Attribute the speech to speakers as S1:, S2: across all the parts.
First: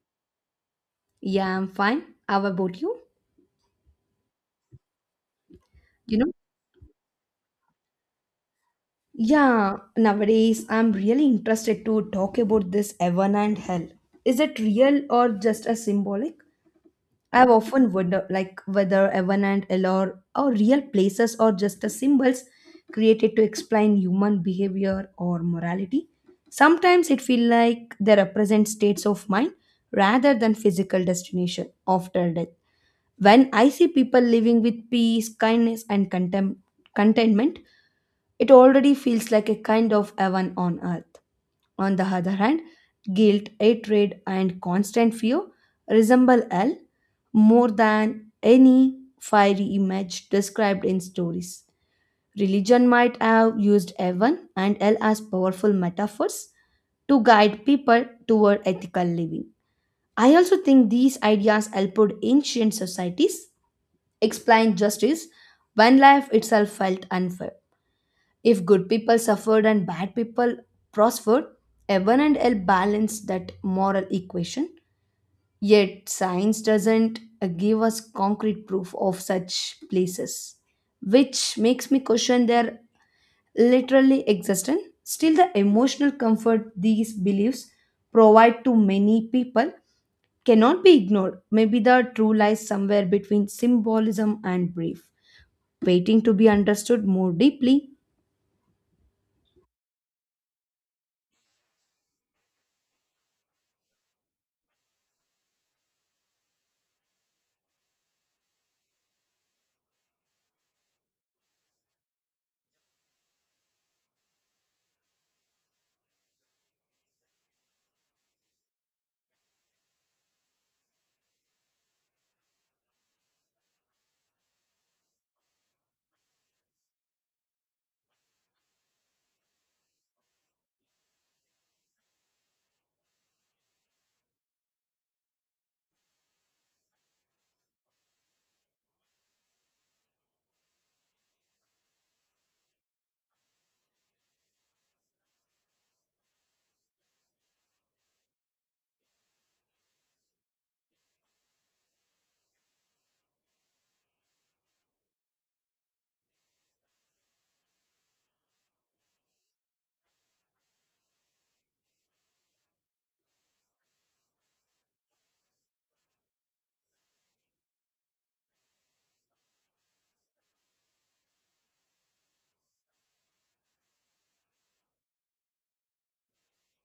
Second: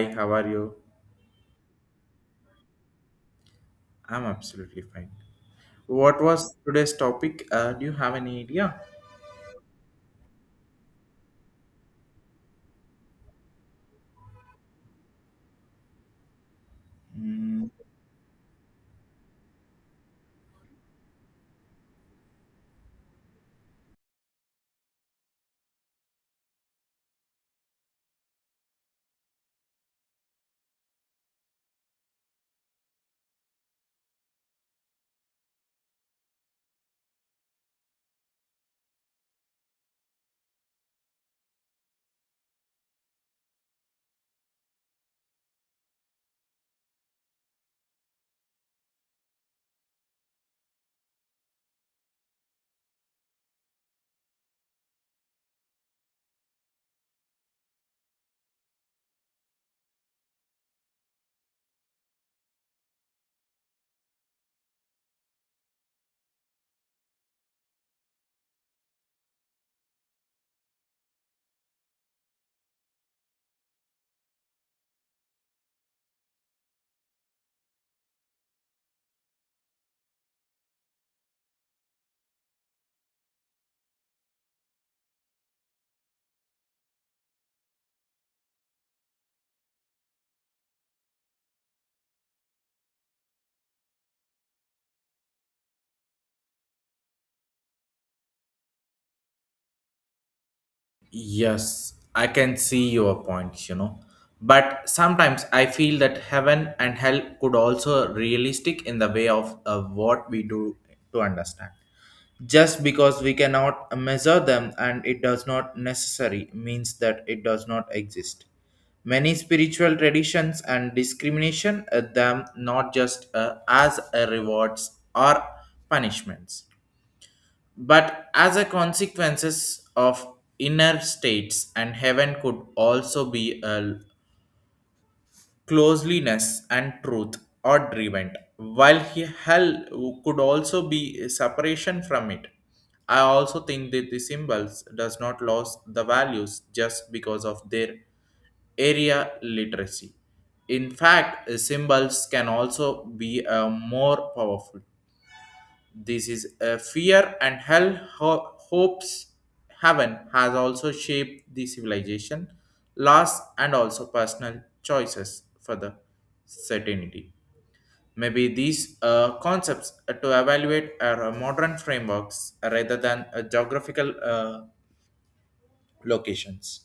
S1: Hi, how are you?
S2: Yeah, I'm fine. How about you?
S1: I'm absolutely fine.
S2: You
S1: What
S2: know?
S1: was today's topic? Do you have any idea?
S2: Yeah, nowadays I'm really interested to talk about this heaven and hell. Is it real or just a symbolic? I've
S1: Mm,
S2: often wondered like whether heaven and hell are real places or just a symbols created to explain human behavior or morality. Sometimes it feels like they represent states of mind rather than physical destination after death. When I see people living with peace, kindness, and contentment, it already feels like a kind of heaven on earth. On the other hand, guilt, hatred, and constant fear resemble hell more than any fiery image described in stories. Religion might have used heaven and hell as powerful metaphors to guide people toward ethical living. I also think these ideas helped ancient societies explained justice when life itself felt unfair. If good people suffered and bad people prospered, heaven and hell balanced that moral equation. Yet science doesn't give us concrete proof of such places, which makes me question their literally existence. Still, the emotional comfort these beliefs provide to many people cannot be ignored. Maybe the true lies somewhere between symbolism and belief waiting to be understood more deeply.
S1: yes, I can see your points, you know. But sometimes I feel that heaven and hell could also realistic in the way of what we do to understand. Just because we cannot measure them and it does not necessary means that it does not exist, many spiritual traditions and discrimination at them not just as a rewards or punishments but as a consequences of inner states, and heaven could also be a closeliness and truth are driven, while he hell could also be separation from it. I also think that the symbols does not lose the values just because of their area literacy. In fact, symbols can also be more powerful. This is a fear and hell hopes heaven has also shaped the civilization, loss, and also personal choices for the certainty. Maybe these concepts to evaluate are modern frameworks rather than geographical locations.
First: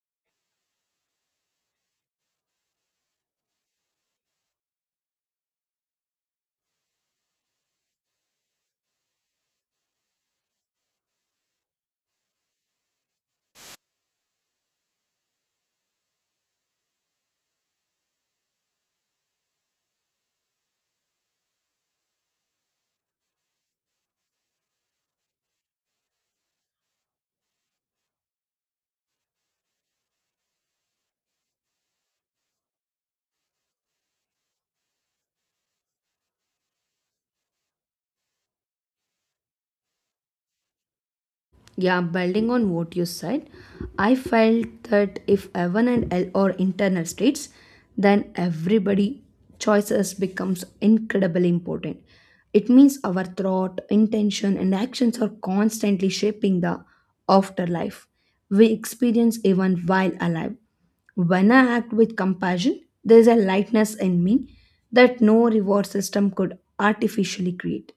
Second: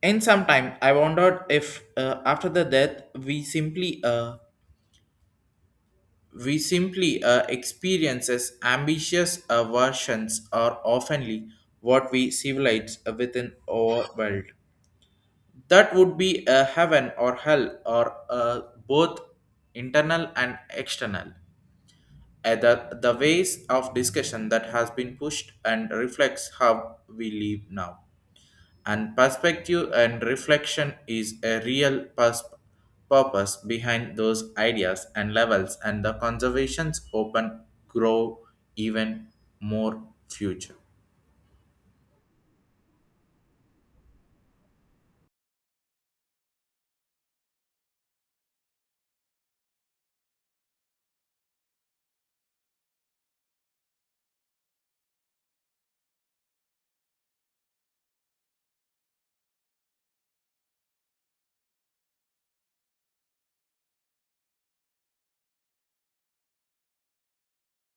S1: In some time, I wondered if after the death we simply We simply experiences ambitious versions are oftenly what we civilize within our world. That would be a heaven or hell or both internal and external. The ways of discussion that has been pushed and reflects how we live now, and perspective and reflection is a real purpose behind those ideas and levels, and the conservations open, grow, even more future.
S2: Yeah, building on what you said, I felt that if heaven and hell are internal states, then everybody choices becomes incredibly important. It means our thought, intention, and actions are constantly shaping the afterlife we experience even while alive. When I act with compassion, there is a lightness in me that no reward system could artificially create.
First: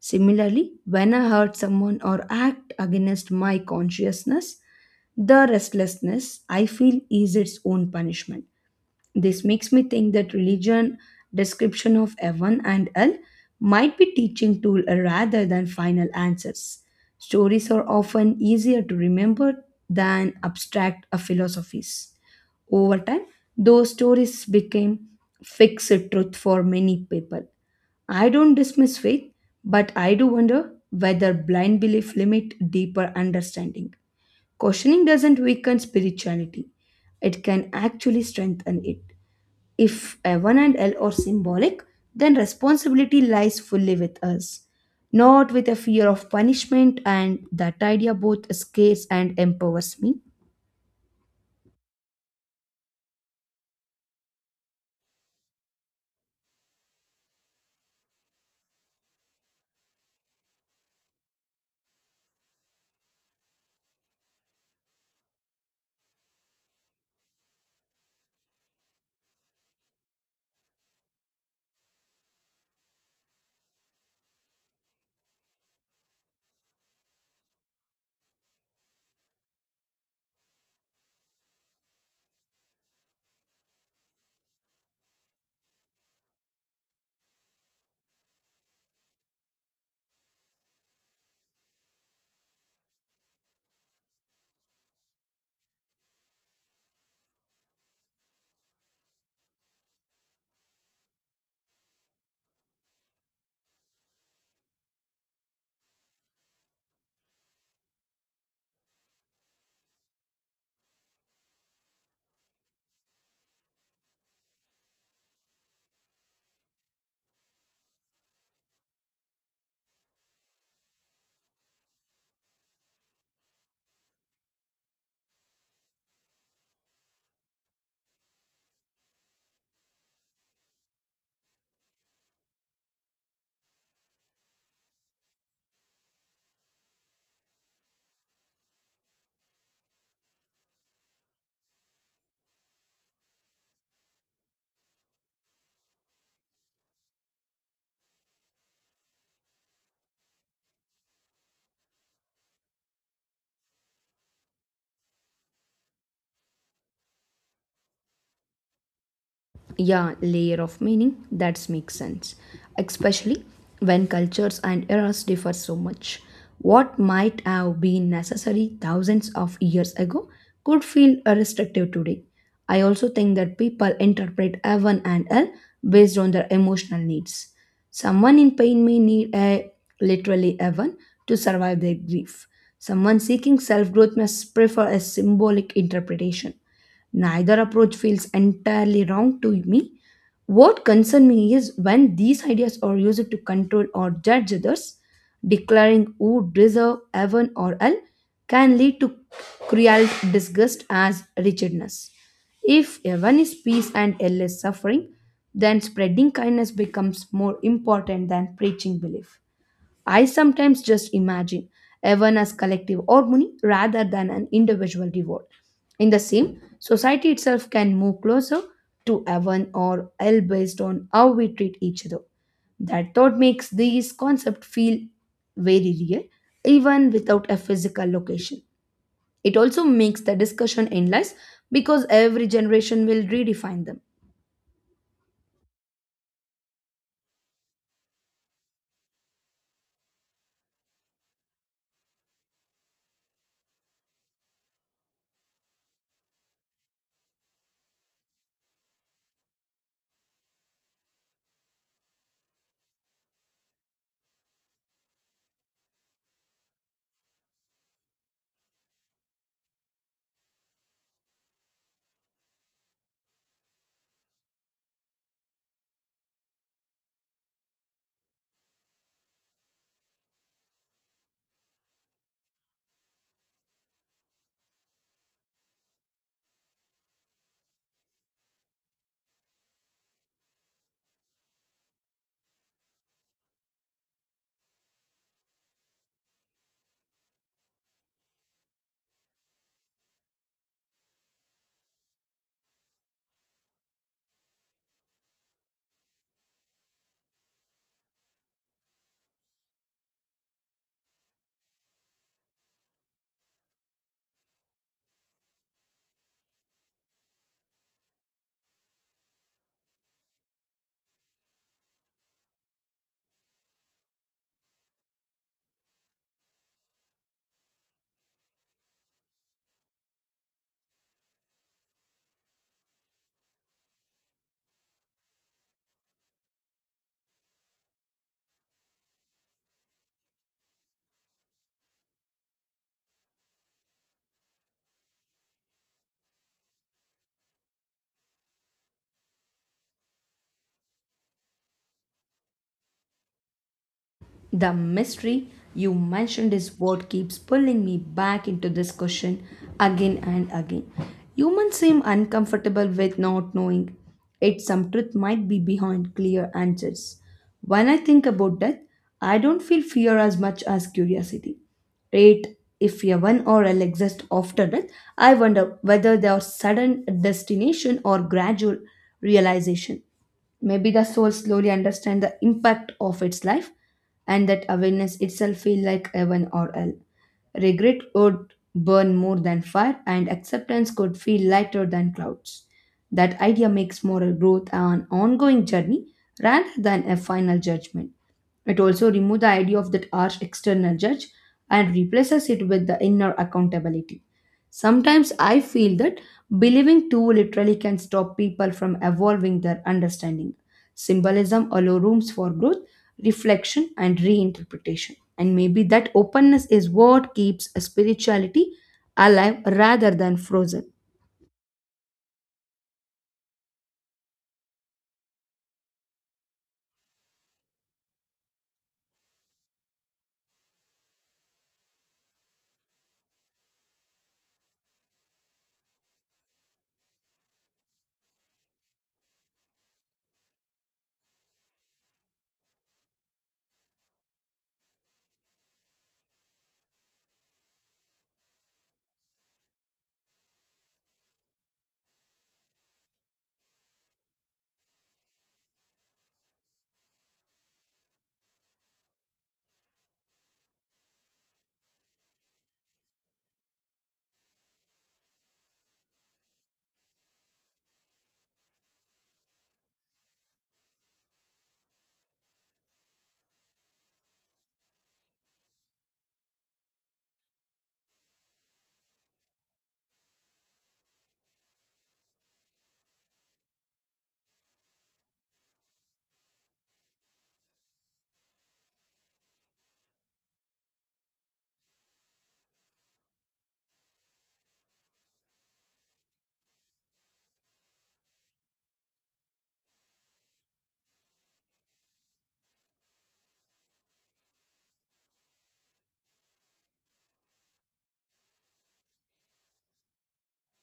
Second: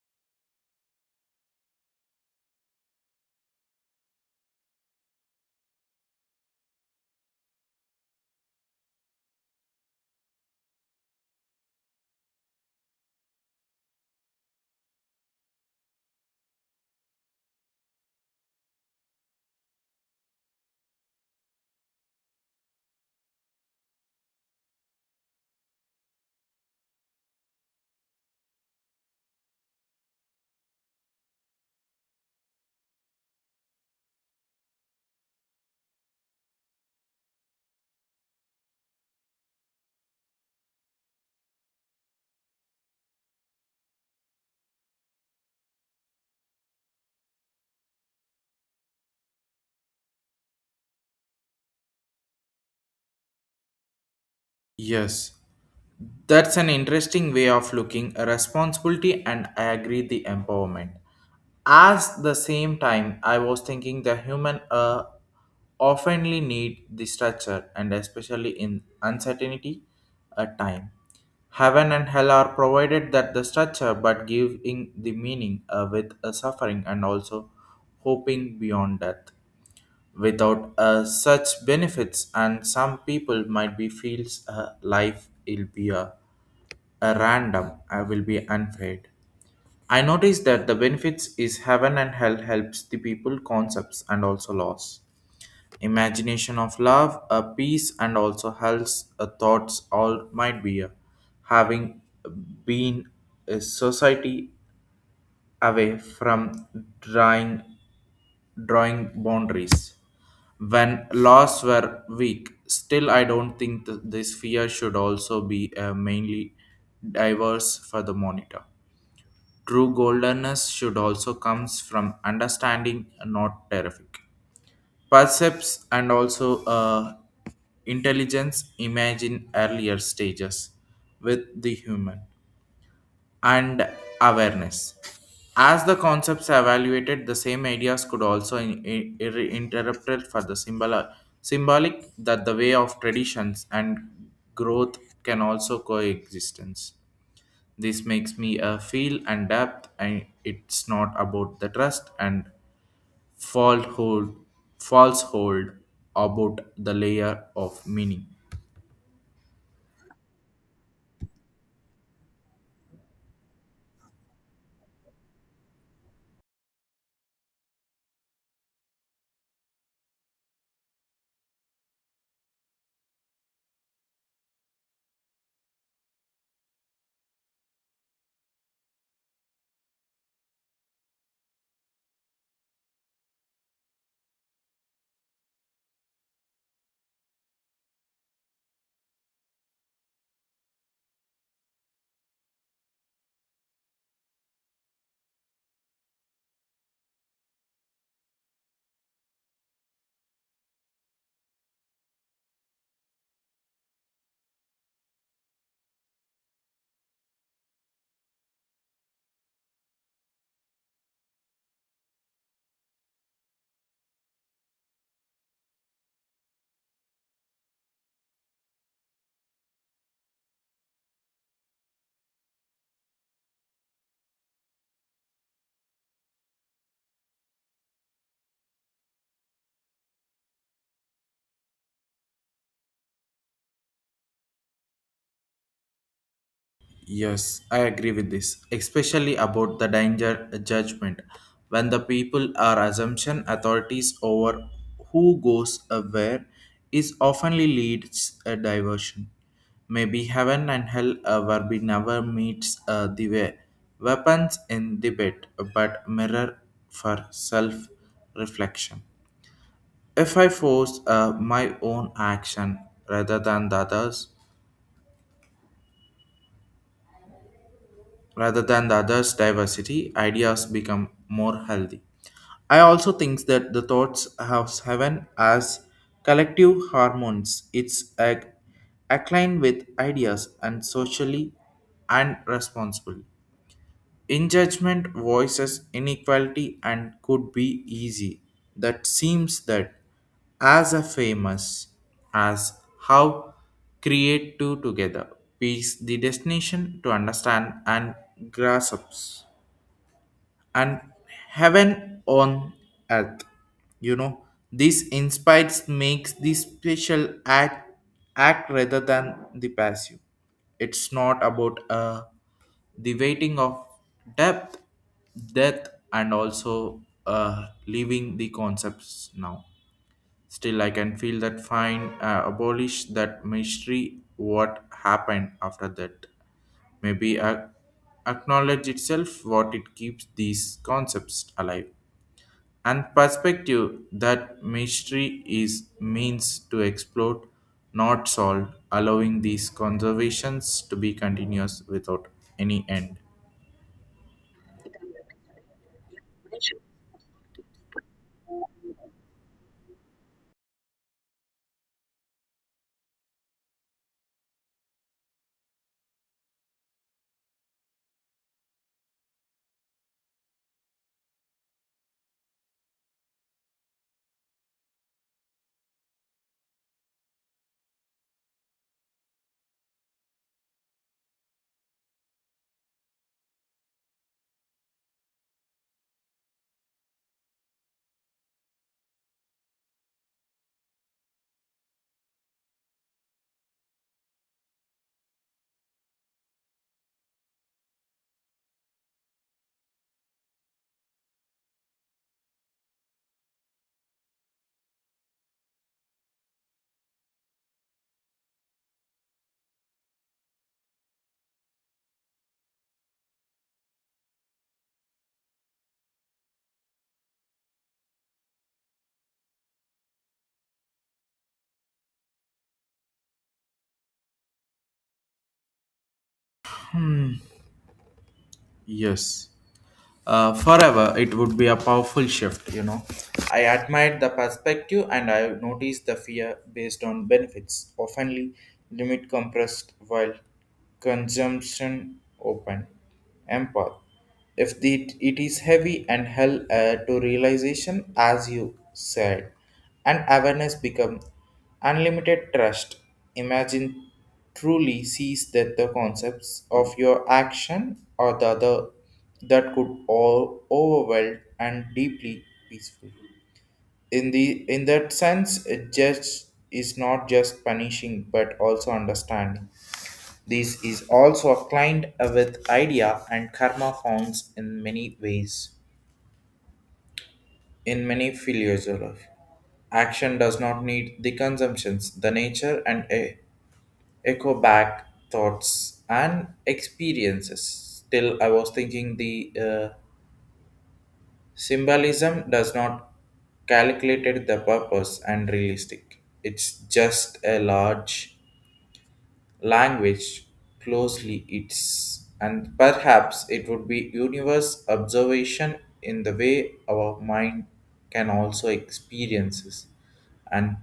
S2: Similarly, when I hurt someone or act against my consciousness, the restlessness I feel is its own punishment. This makes me think that religion description of heaven and hell might be teaching tool rather than final answers. Stories are often easier to remember than abstract philosophies. Over time, those stories became fixed truth for many people. I don't dismiss faith, but I do wonder whether blind belief limit deeper understanding. Questioning doesn't weaken spirituality. It can actually strengthen it. If F1 and L are symbolic, then responsibility lies fully with us, not with a fear of punishment, and that idea both scares and empowers me.
S1: Yes, that's an interesting way of looking a responsibility, and I agree the empowerment. As the same time, I was thinking the human oftenly need the structure, and especially in uncertainty a time. Heaven and hell are provided that the structure but giving the meaning with a suffering and also hoping beyond death without such benefits, and some people might be feels life will be a random. I will be unfair. I noticed that the benefits is heaven and hell helps the people concepts and also loss imagination of love a peace and also health a thoughts all might be a having been a society away from drawing drawing boundaries when laws were weak. Still, I don't think this fear should also be mainly diverse for the monitor. True goldenness should also comes from understanding, not terrific. Percepts and also intelligence imagine earlier stages with the human and awareness. As the concepts are evaluated, the same ideas could also interrupted for the symbolic that the way of traditions and growth can also coexistence. This makes me a feel and depth, and it's not about the trust and falsehood, falsehood about the layer of meaning.
S2: Yeah, layer of meaning that makes sense, especially when cultures and eras differ so much. What might have been necessary thousands of years ago could feel restrictive today. I also think that people interpret heaven and hell based on their emotional needs. Someone in pain may need a literally heaven to survive their grief. Someone seeking self-growth must prefer a symbolic interpretation. Neither approach feels entirely wrong to me. What concerns me is when these ideas are used to control or judge others, declaring who deserve heaven or hell can lead to cruel disgust as rigidness. If heaven is peace and hell is suffering, then spreading kindness becomes more important than preaching belief. I sometimes just imagine heaven as collective harmony rather than an individual reward. In the same, society itself can move closer to heaven or hell based on how we treat each other. That thought makes these concepts feel very real, even without a physical location. It also makes the discussion endless because every generation will redefine them.
S1: Yes, I agree with this, especially about the danger judgment. When the people are assumption authorities over who goes where is oftenly leads a diversion. Maybe heaven and hell where we never meets the way. Weapons in debate, but mirror for self-reflection. If I force my own action rather than the others, rather than the others' diversity, ideas become more healthy. I also think that the thoughts of heaven as collective hormones. It's a aligned with ideas and socially and responsibly. In judgment, voices inequality and could be easy. That seems that as a famous as how create two together. Peace the destination to understand and grasps and heaven on earth. You know, this inspires makes this special act rather than the passive. It's not about the waiting of depth, death, and also leaving the concepts now. Still, I can feel that fine, abolish that mystery, what happened after that. Maybe acknowledge itself what it keeps these concepts alive. And perspective that mystery is means to explore, not solved, allowing these conservations to be continuous without any end.
S2: The mystery you mentioned is what keeps pulling me back into this question again and again. Humans seem uncomfortable with not knowing, yet some truth might be behind clear answers. When I think about death, I don't feel fear as much as curiosity. Yet, if heaven or hell exist after death, I wonder whether they are sudden destination or gradual realization. Maybe the soul slowly understands the impact of its life and that awareness itself feel like heaven or hell. Regret would burn more than fire and acceptance could feel lighter than clouds. That idea makes moral growth an ongoing journey rather than a final judgment. It also removes the idea of that harsh external judge and replaces it with the inner accountability. Sometimes I feel that believing too literally can stop people from evolving their understanding. Symbolism allows rooms for growth, reflection, and reinterpretation. And maybe that openness is what keeps a spirituality alive rather than frozen.
S1: Yes. Forever it would be a powerful shift, you know. I admired the perspective, and I noticed the fear based on benefits, oftenly limit compressed while consumption open. Empath. If the, it is heavy and hell to realization, as you said, and awareness become unlimited trust. Imagine truly sees that the concepts of your action or the other that could all overwhelm and deeply peaceful. In that sense, a judge is not just punishing but also understanding. This is also aligned with idea and karma forms in many ways. In many philosophy, action does not need the consumptions, the nature and a echo back thoughts and experiences. Still, I was thinking the symbolism does not calculated the purpose and realistic. It's just a large language closely its, and perhaps it would be universe observation in the way our mind can also experiences and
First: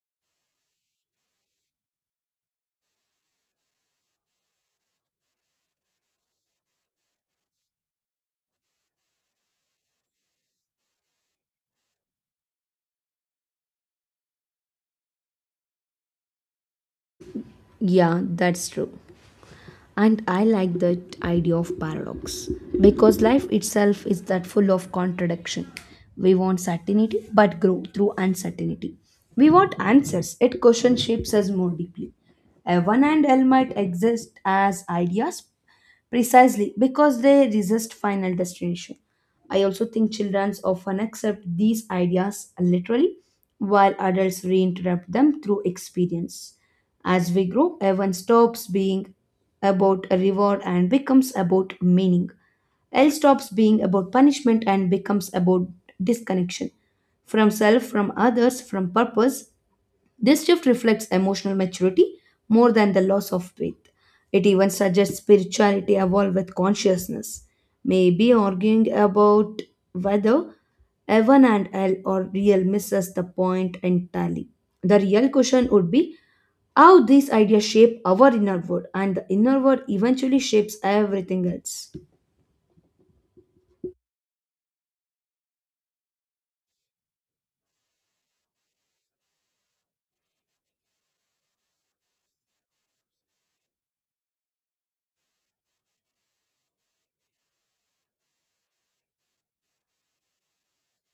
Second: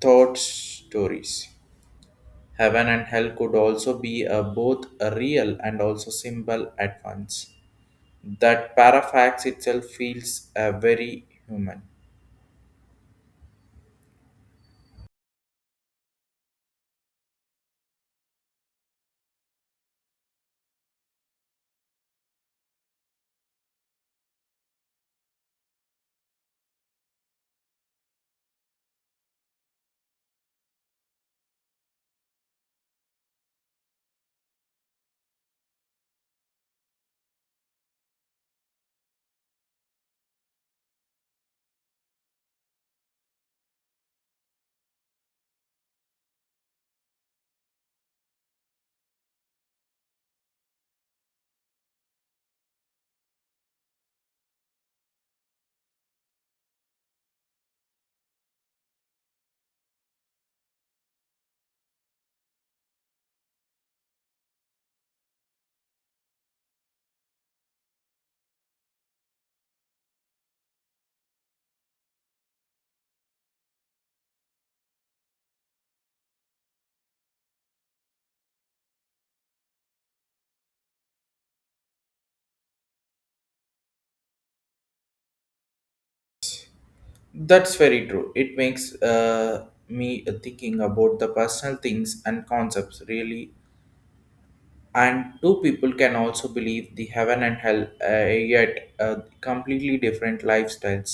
S1: thought stories. Heaven and hell could also be a, both a real and also symbol at once. That parafax itself feels very human.
S2: Yeah, that's true. And I like that idea of paradox because life itself is that full of contradiction. We want certainty but grow through uncertainty. We want answers it question shapes us more deeply. Evan and L might exist as ideas precisely because they resist final destination. I also think children often accept these ideas literally while adults reinterpret them through experience. As we grow, heaven stops being about a reward and becomes about meaning. Hell stops being about punishment and becomes about disconnection from self, from others, from purpose. This shift reflects emotional maturity more than the loss of faith. It even suggests spirituality evolve with consciousness. Maybe arguing about whether heaven and hell are real misses the point entirely. The real question would be how these ideas shape our inner world, and the inner world eventually shapes everything else.
S1: That's very true. It makes me thinking about the personal things and concepts really, and two people can also believe the heaven and hell yet completely different lifestyles.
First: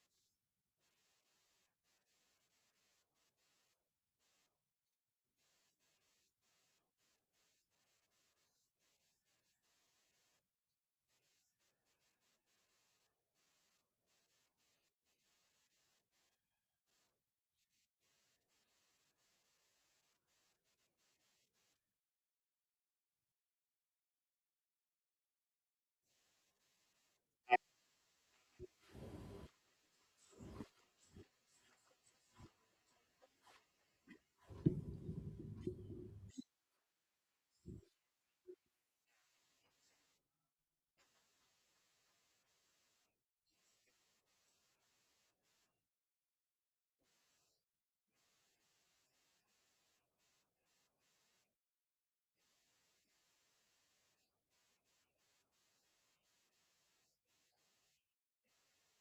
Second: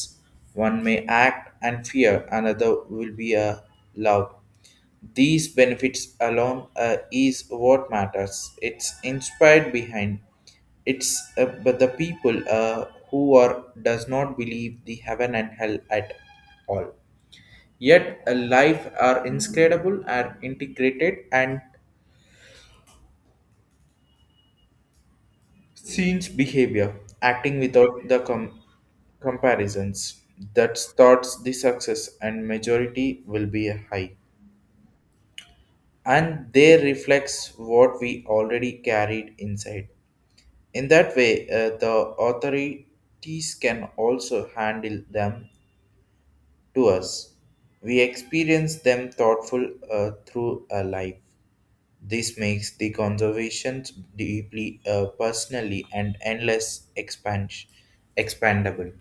S1: One may act and fear, another will be a love. These benefits alone is what matters. It's inspired behind it's but the people who are does not believe the heaven and hell at all, yet a life are inscrutable are integrated and scenes behavior, acting without the comparisons that starts the success and majority will be high. And they reflects what we already carried inside. In that way, the authorities can also handle them to us. We experience them thoughtful through a life. This makes the conservation deeply personally and endless expansion expandable.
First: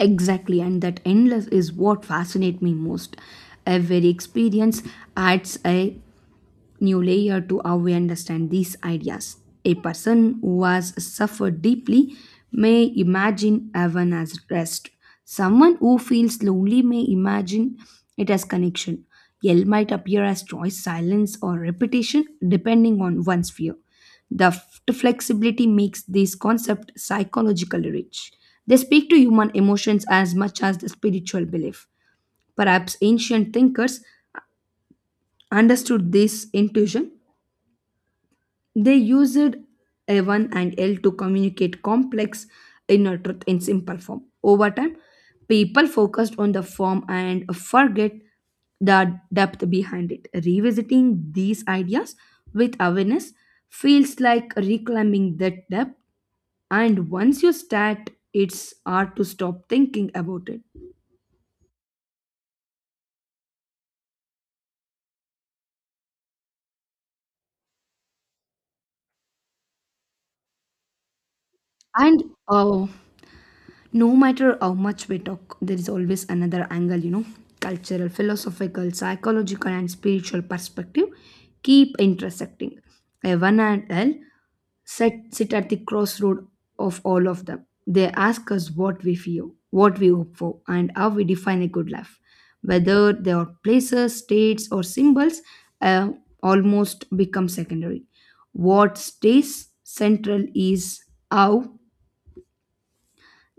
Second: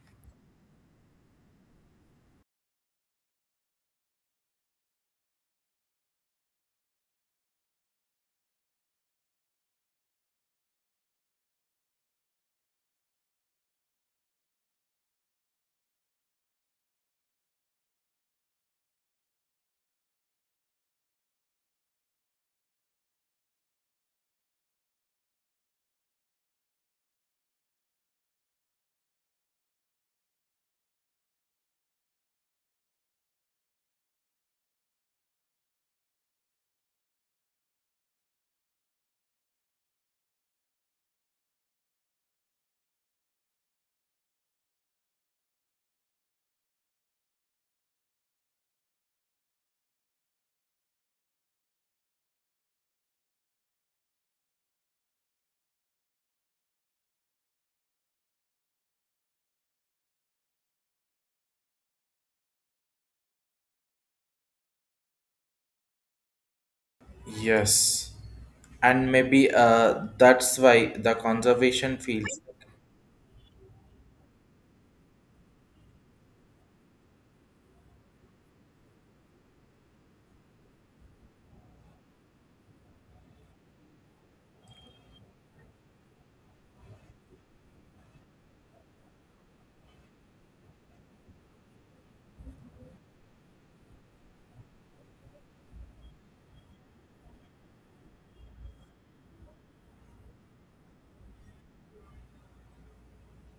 S2: Exactly, and that endless is what fascinates me most. Every experience adds a new layer to how we understand these ideas. A person who has suffered deeply may imagine heaven as rest. Someone who feels lonely may imagine it as connection. Yell might appear as choice, silence, or repetition depending on one's fear. The flexibility makes this concept psychologically rich. They speak to human emotions as much as the spiritual belief. Perhaps ancient thinkers understood this intuition. They used A1 and L to communicate complex inner truth in simple form. Over time, people focused on the form and forget the depth behind it. Revisiting these ideas with awareness feels like reclaiming that depth, and once you start, it's hard to stop thinking about it.
S1: Yes. And maybe that's why the conservation
S2: And
S1: feels
S2: uh, no matter how much we talk, there is always another angle, you know, cultural, philosophical, psychological, and spiritual perspective keep intersecting. Heaven and hell sit at the crossroad of all of them. They ask us what we fear, what we hope for, and how we define a good life. Whether they are places, states, or symbols, uh, almost become secondary. What stays central is how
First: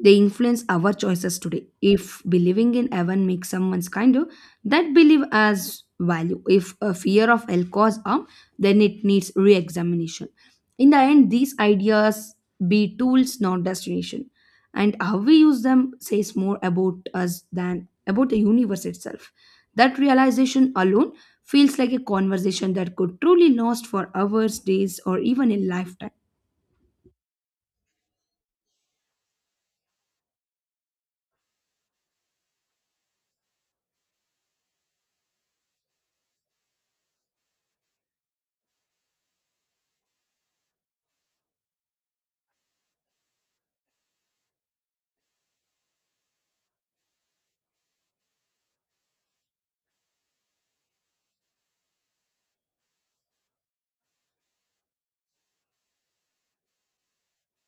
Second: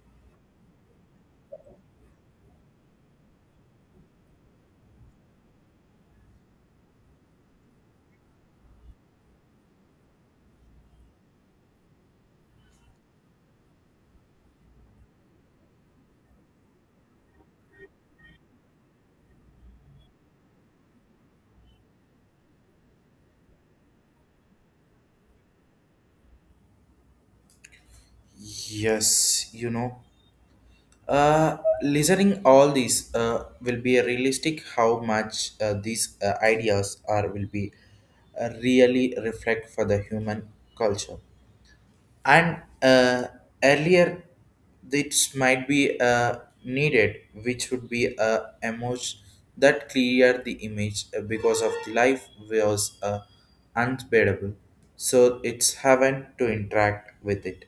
S2: they influence our choices today. If believing in heaven makes someone's kinder, that belief has value. If a fear of hell cause harm, then it needs re-examination. In the end, these ideas be tools, not destination, and how we use them says more about us than about the universe itself. That realization alone feels like a conversation that could truly last for hours, days, or even a lifetime.
S1: yes, you know. Listening all these will be a realistic how much these ideas are will be really reflect for the human culture. And earlier this might be needed, which would be a emoji that clear the image because of the life was unbearable. So it's having to interact with it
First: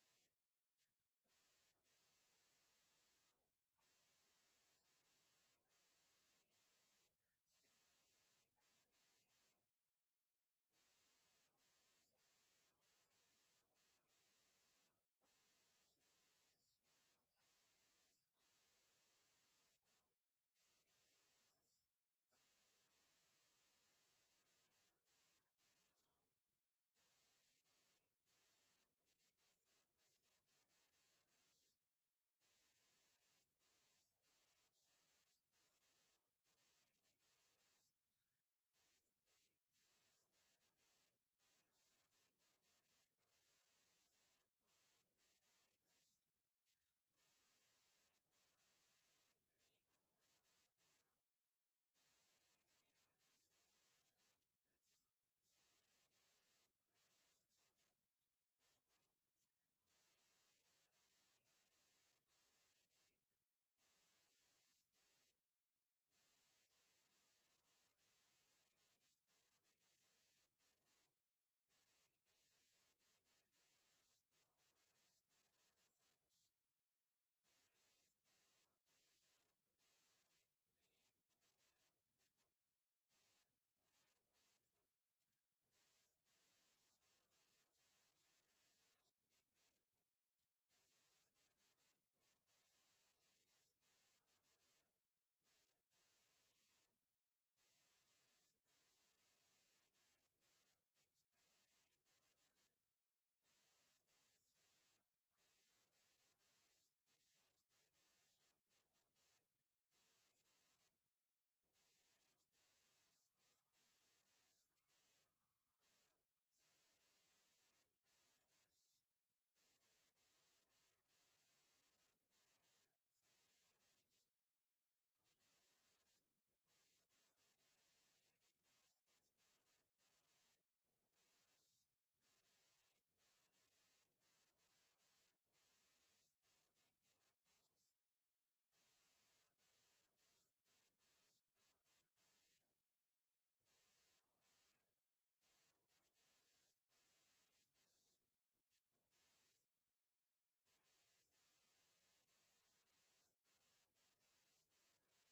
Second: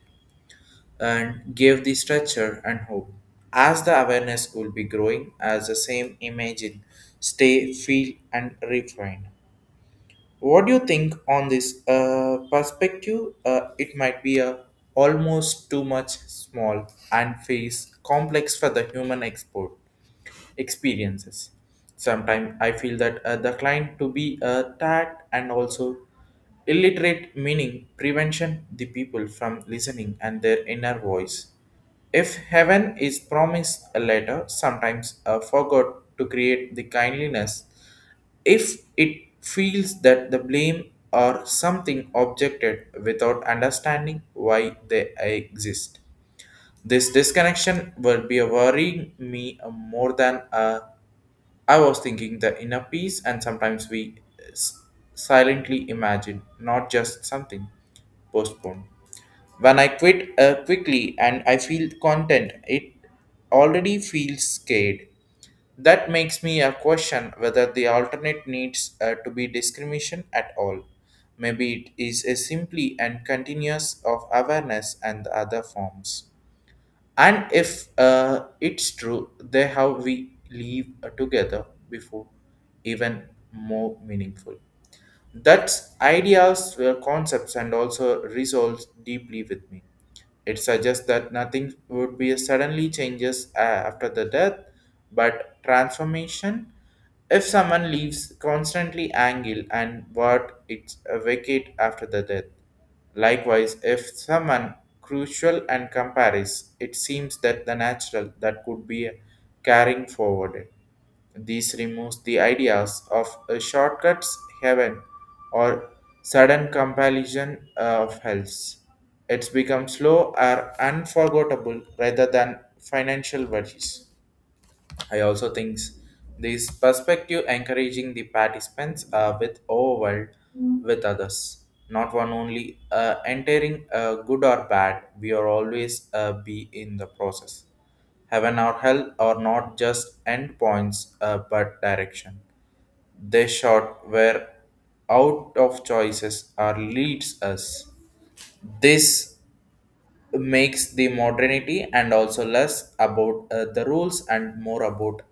S1: and give the structure and hope as the awareness will be growing as the same image in stay feel and refine. What do you think on this perspective? It might be a almost too much small and face complex for the human export experiences. Sometimes I feel that the client to be a tad and also illiterate meaning prevention the people from listening and their inner voice. If heaven is promised a letter, sometimes forgot to create the kindliness, if it feels that the blame or something objected without understanding why they exist. This disconnection will be worrying me more than I was thinking the inner peace, and sometimes we s- silently imagine, not just something postponed. When I quit quickly and I feel content, it already feels scared. That makes me a question whether the alternate needs to be discrimination at all. Maybe it is a simply and continuous of awareness and the other forms. And if it's true they how we live together before even more meaningful that ideas were concepts and also resolves deeply with me. It suggests that nothing would be suddenly changes after the death, but transformation. If someone leaves constantly angle and what it's a vacate after the death. Likewise, if someone crucial and compares, it seems that the natural that could be carrying forward. This removes the ideas of a shortcuts heaven or sudden compulsion of health. It's become slow or unforgettable rather than financial worries. I also think this perspective encouraging the participants with overwhelmed with others. Not one only entering good or bad, we are always be in the process. Heaven or hell are not just end points but direction. They short where out of choices or leads us. This makes the modernity and also less about the rules and more about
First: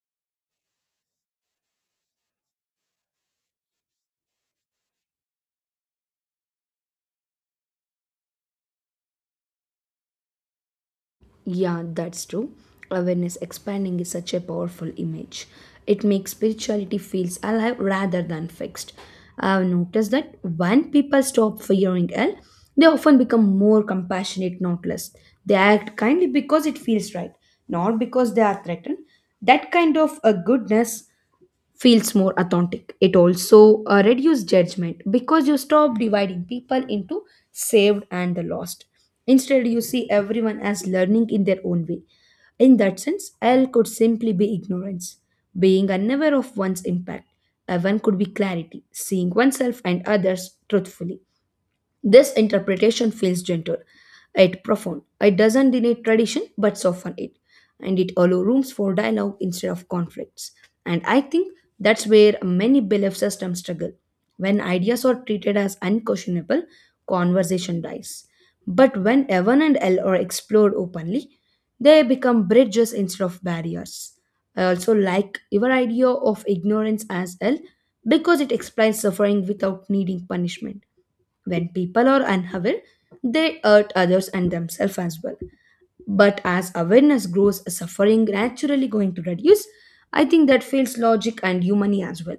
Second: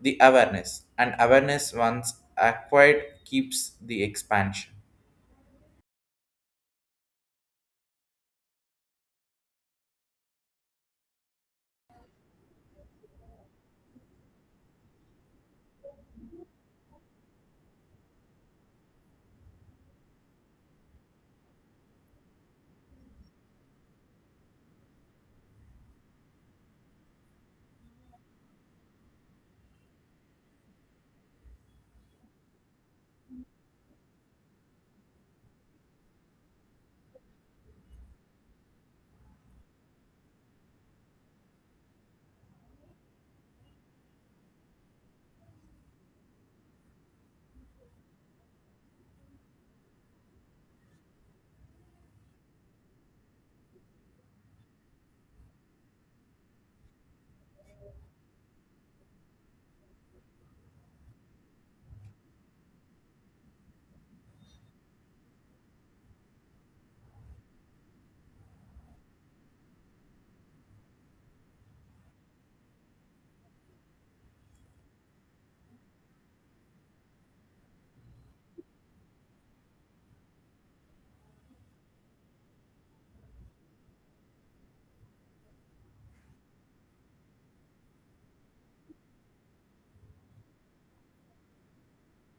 S1: the awareness, and awareness once acquired keeps the expansion.
S2: Yeah, that's true. Awareness expanding is such a powerful image. It makes spirituality feels alive rather than fixed. I've noticed that when people stop fearing hell, they often become more compassionate, not less. They act kindly because it feels right, not because they are threatened. That kind of a goodness feels more authentic. It also reduces judgment because you stop dividing people into saved and the lost. Instead, you see everyone as learning in their own way. In that sense, L could simply be ignorance, being unaware of one's impact. One could be clarity, seeing oneself and others truthfully. This interpretation feels gentle, yet profound. It doesn't deny tradition but soften it, and it allows rooms for dialogue instead of conflicts. And I think that's where many belief systems struggle. When ideas are treated as unquestionable, conversation dies. But when Evan and L are explored openly, they become bridges instead of barriers. I also like your idea of ignorance as L because it explains suffering without needing punishment. When people are unaware, they hurt others and themselves as well. But as awareness grows, suffering naturally going to reduce. I think that feels logic and humane as well.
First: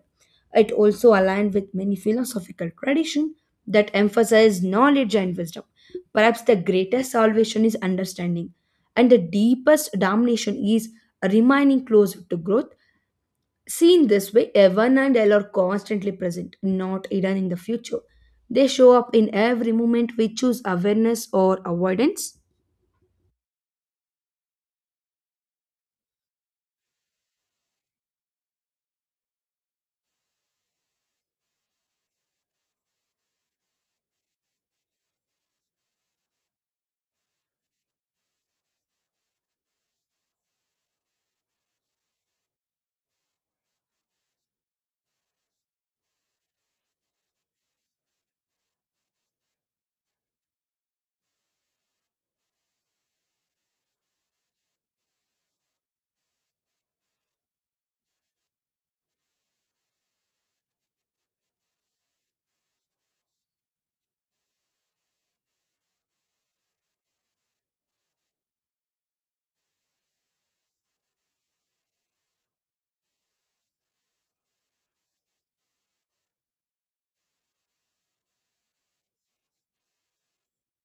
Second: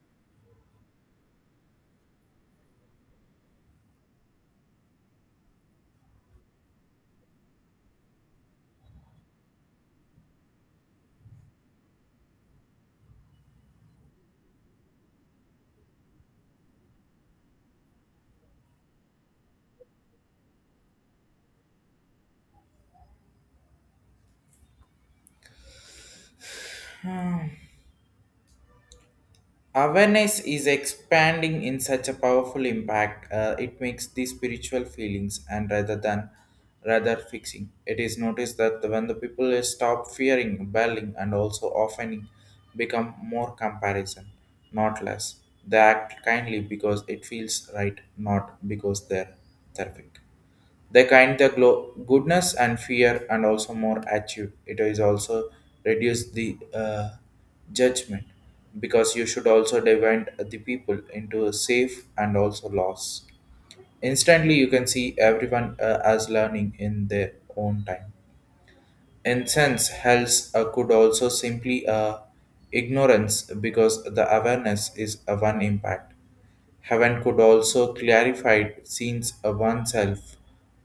S2: It also aligned with many philosophical tradition that emphasize knowledge and wisdom. Perhaps the greatest salvation is understanding, and the deepest damnation is remaining close to growth. Seen this way, Evan and Elle are constantly present, not hidden in the future. They show up in every moment we choose awareness or avoidance.
S1: Hmm. Awareness is expanding in such a powerful impact. It makes the spiritual feelings and rather than rather fixing. It is noticed that when the people stop fearing bailing and also often become more comparison, not less. They act kindly because it feels right, not because they're terrific. They kind the goodness and fear and also more achieve. It is also reduce the judgment, because you should also divide the people into a safe and also loss. Instantly, you can see everyone as learning in their own time. Incense hells could also simply ignorance because the awareness is a one impact. Heaven could also clarify scenes of oneself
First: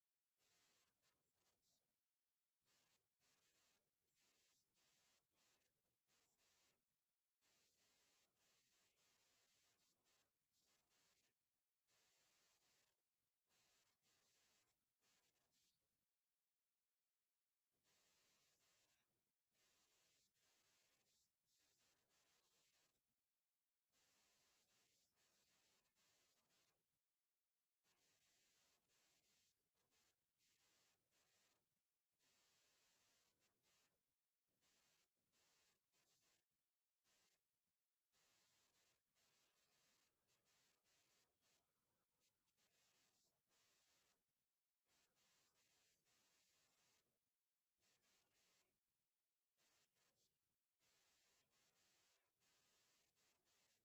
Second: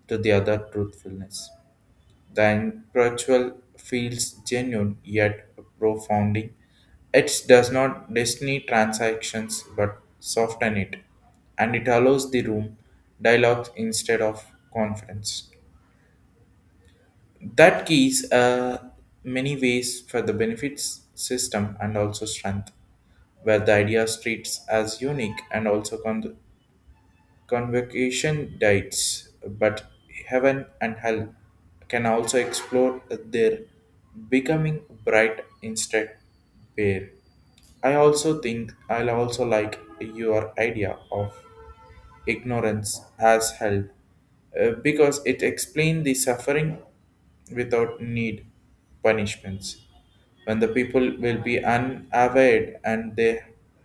S1: to the other truthfulness. The spiritual feels genuine yet profounding. It does not destiny transactions but soften it, and it allows the room dialogue instead of conference. That keys many ways for the benefits system and also strength, where the idea treats as unique and also convocation diets, but heaven and hell can also explore their becoming bright instead bare. I also think I'll also like your idea of ignorance has held because it explained the suffering without need punishments when the people will be unaware and they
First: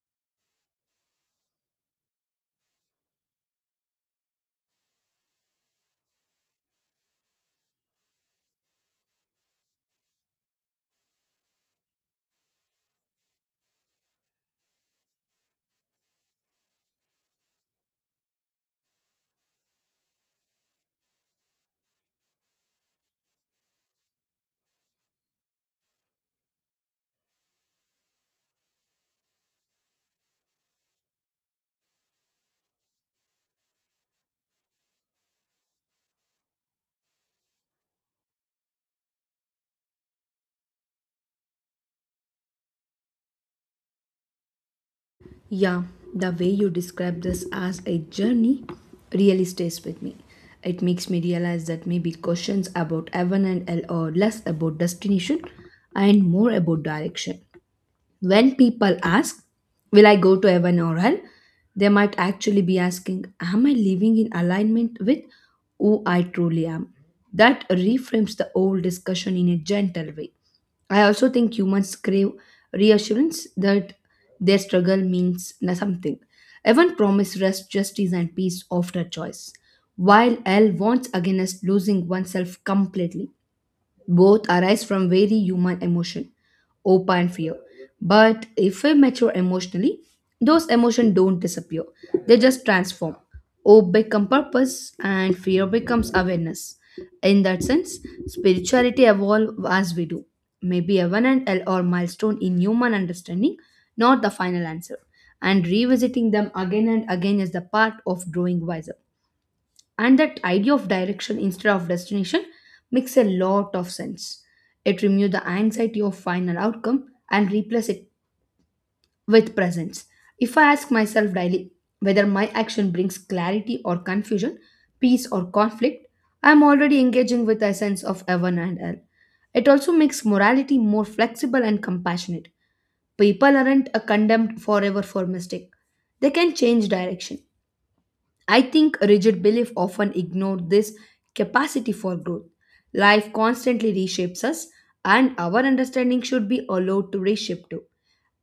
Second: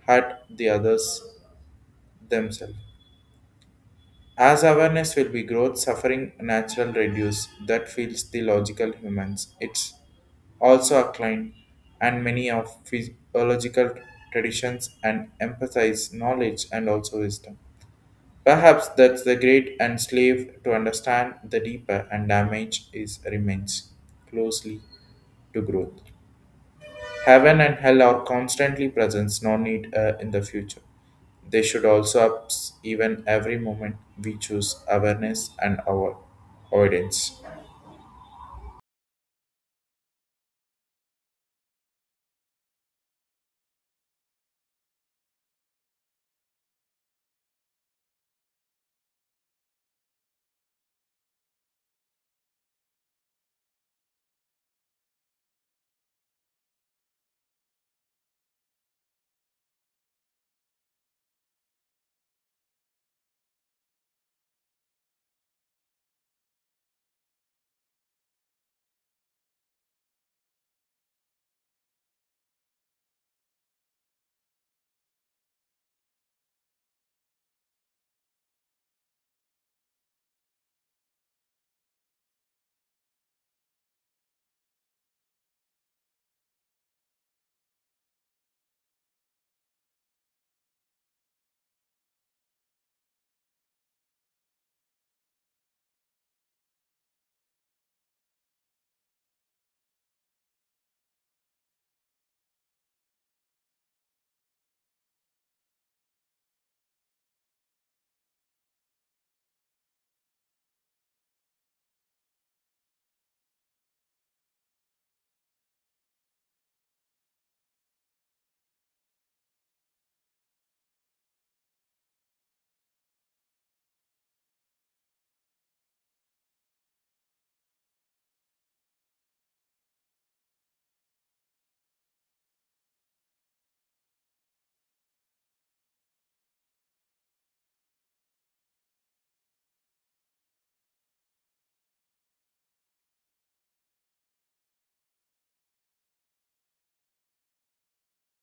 S1: hurt the others themselves as awareness will be growth suffering natural reduce that feels the logical humans. It's also a client, and many of physiological traditions and emphasize knowledge and also wisdom. Perhaps that's the great and slave to understand the deeper, and damage is remains closely to growth. Heaven and hell are constantly present, no need in the future. They should also ups even every moment we choose awareness and our avoidance.
S2: Yeah, the way you describe this as a journey really stays with me. It makes me realize that maybe questions about Evan and Elle are less about destination and more about direction. When people ask, "Will I go to heaven or hell?" they might actually be asking, "Am I living in alignment with who I truly am?" That reframes the whole discussion in a gentle way. I also think humans crave reassurance that their something. Heaven promises rest, justice, and peace after choice, while hell warns against losing oneself completely. Both arise from very human emotion, hope and fear. But if we mature emotionally, those emotions don't disappear, they just transform. Hope becomes purpose, and fear becomes awareness. In that sense, spirituality evolves as we do. Maybe a one and L or milestone in human understanding, not the final answer. And revisiting them again and again is the part of growing wiser, and that idea of direction instead of destination makes a lot of sense. It removes the anxiety of final outcome and replaces it with presence. If I ask myself daily whether my action brings clarity or confusion, peace or conflict, I am already engaging with a sense of heaven and hell. It also makes morality more flexible and compassionate. People aren't condemned forever for mistake. They can change direction. I think rigid belief often ignore this capacity for growth. Life constantly reshapes us, and our understanding should be allowed to reshape too.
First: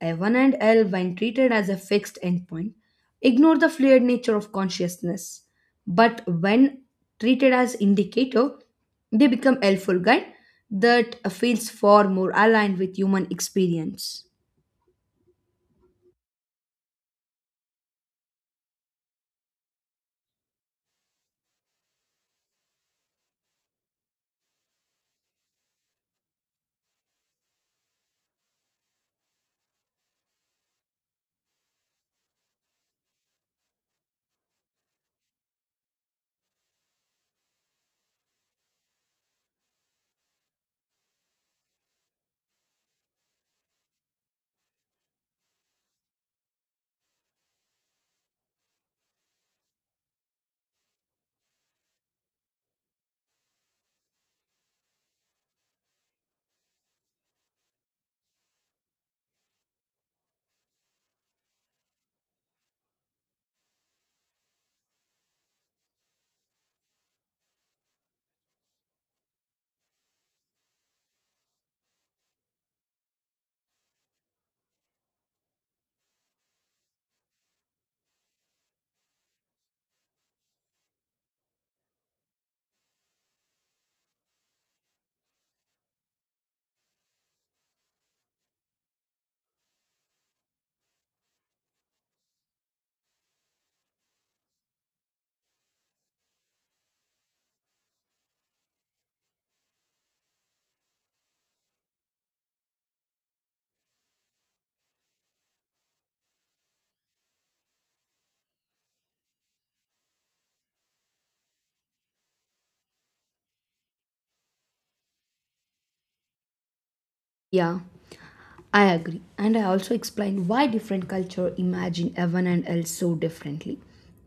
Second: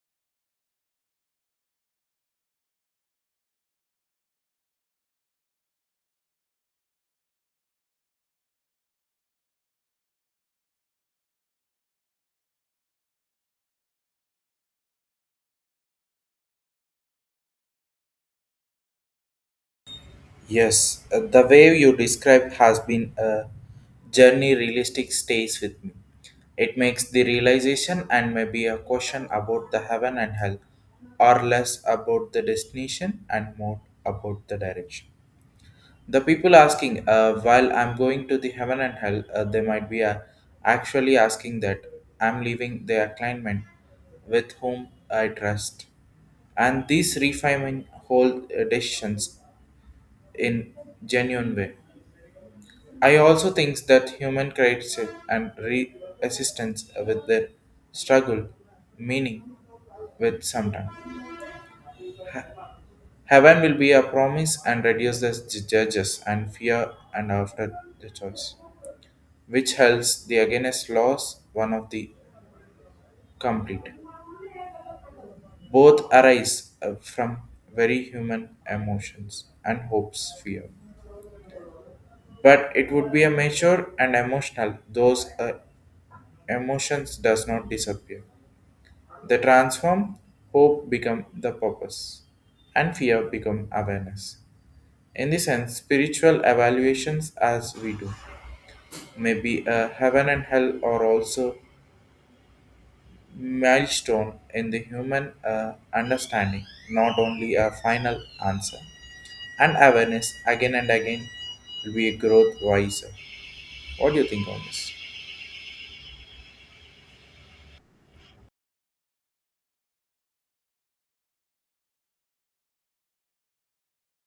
S2: F1 and L, when treated as a fixed endpoint, ignore the fluid nature of consciousness. But when treated as indicator, they become helpful guide that feels far more aligned with human experience.
S1: Yes, the way you described has been a journey realistic stays with me. It makes the realization and maybe a question about the heaven and hell, or less about the destination and more about the direction. The people asking, while I'm going to the heaven and hell, they might be actually asking that I'm leaving their client with whom I trust. And these refining whole decisions in genuine way. I also think that human creates and assistance with their struggle, meaning with sometime. Heaven will be a promise and reduces the judges and fear and after the choice, which helps the against loss one of the complete. Both arise from very human emotions and hopes, fear. But it would be a mature and emotional. Those emotions does not disappear. They transform. Hope become the purpose, and fear become awareness. In this sense, spiritual evaluations as we do may be a heaven and hell, or also milestone in the human understanding, not only a final answer. And awareness again and again will be a growth wiser. What do you think on this?
S2: Yeah. I agree, and I also explain why different culture imagine heaven and hell so differently.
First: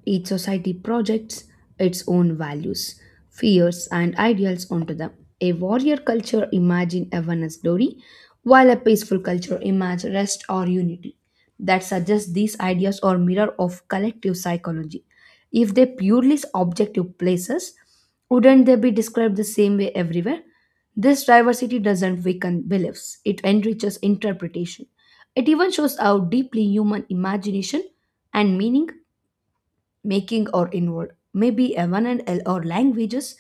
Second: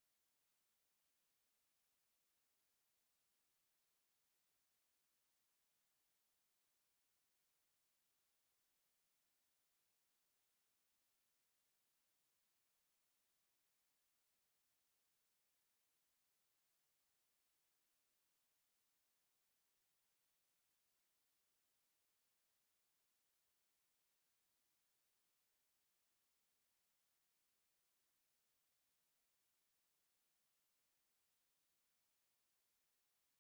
S2: Each society projects its own values, fears, and ideals onto them. A warrior culture imagine heaven as glory, while a peaceful culture imagine rest or unity. That suggests these ideas are mirror of collective psychology. If they purely objective places, wouldn't they be described the same way everywhere? This diversity doesn't weaken beliefs, it enriches interpretation. It even shows how deeply human imagination and meaning making are involved. Maybe a one or languages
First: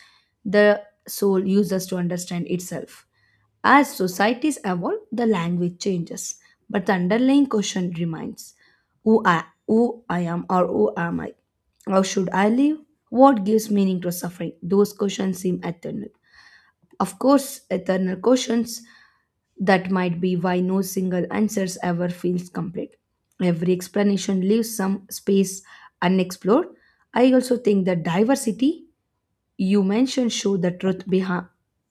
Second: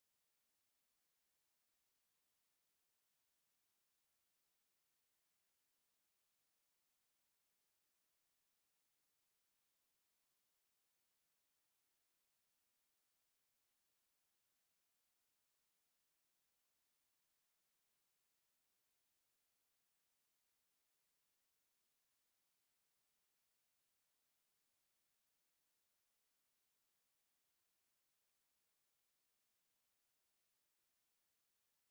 S2: the soul uses to understand itself. As societies evolve, the language changes, but the underlying question remains who I am or who am I? How should I live? What gives meaning to suffering? Those questions seem eternal. Of course, eternal questions, that might be why no single answers ever feels complete. Every explanation leaves some space unexplored. I also think that diversity you mentioned show the truth behind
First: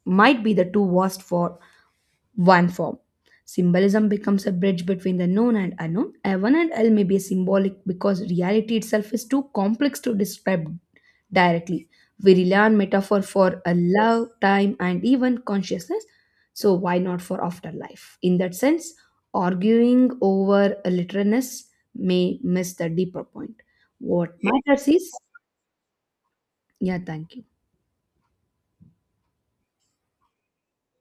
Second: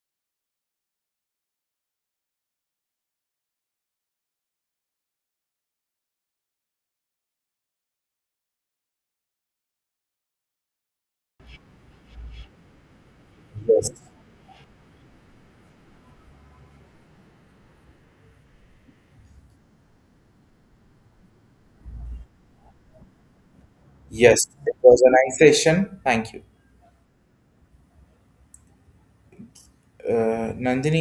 S2: might be the too vast for one form. Symbolism becomes a bridge between the known and unknown. Heaven and hell may be symbolic because reality itself is too complex to describe directly. We rely on metaphor for a
S1: Yes.
S2: love, time, and even consciousness. So why not for afterlife? In that sense, arguing over a literalness may miss the deeper point. What
S1: Yes, it
S2: matters
S1: was a
S2: is,
S1: nice session. Thank you.
S2: yeah, thank you.
S1: Nandini,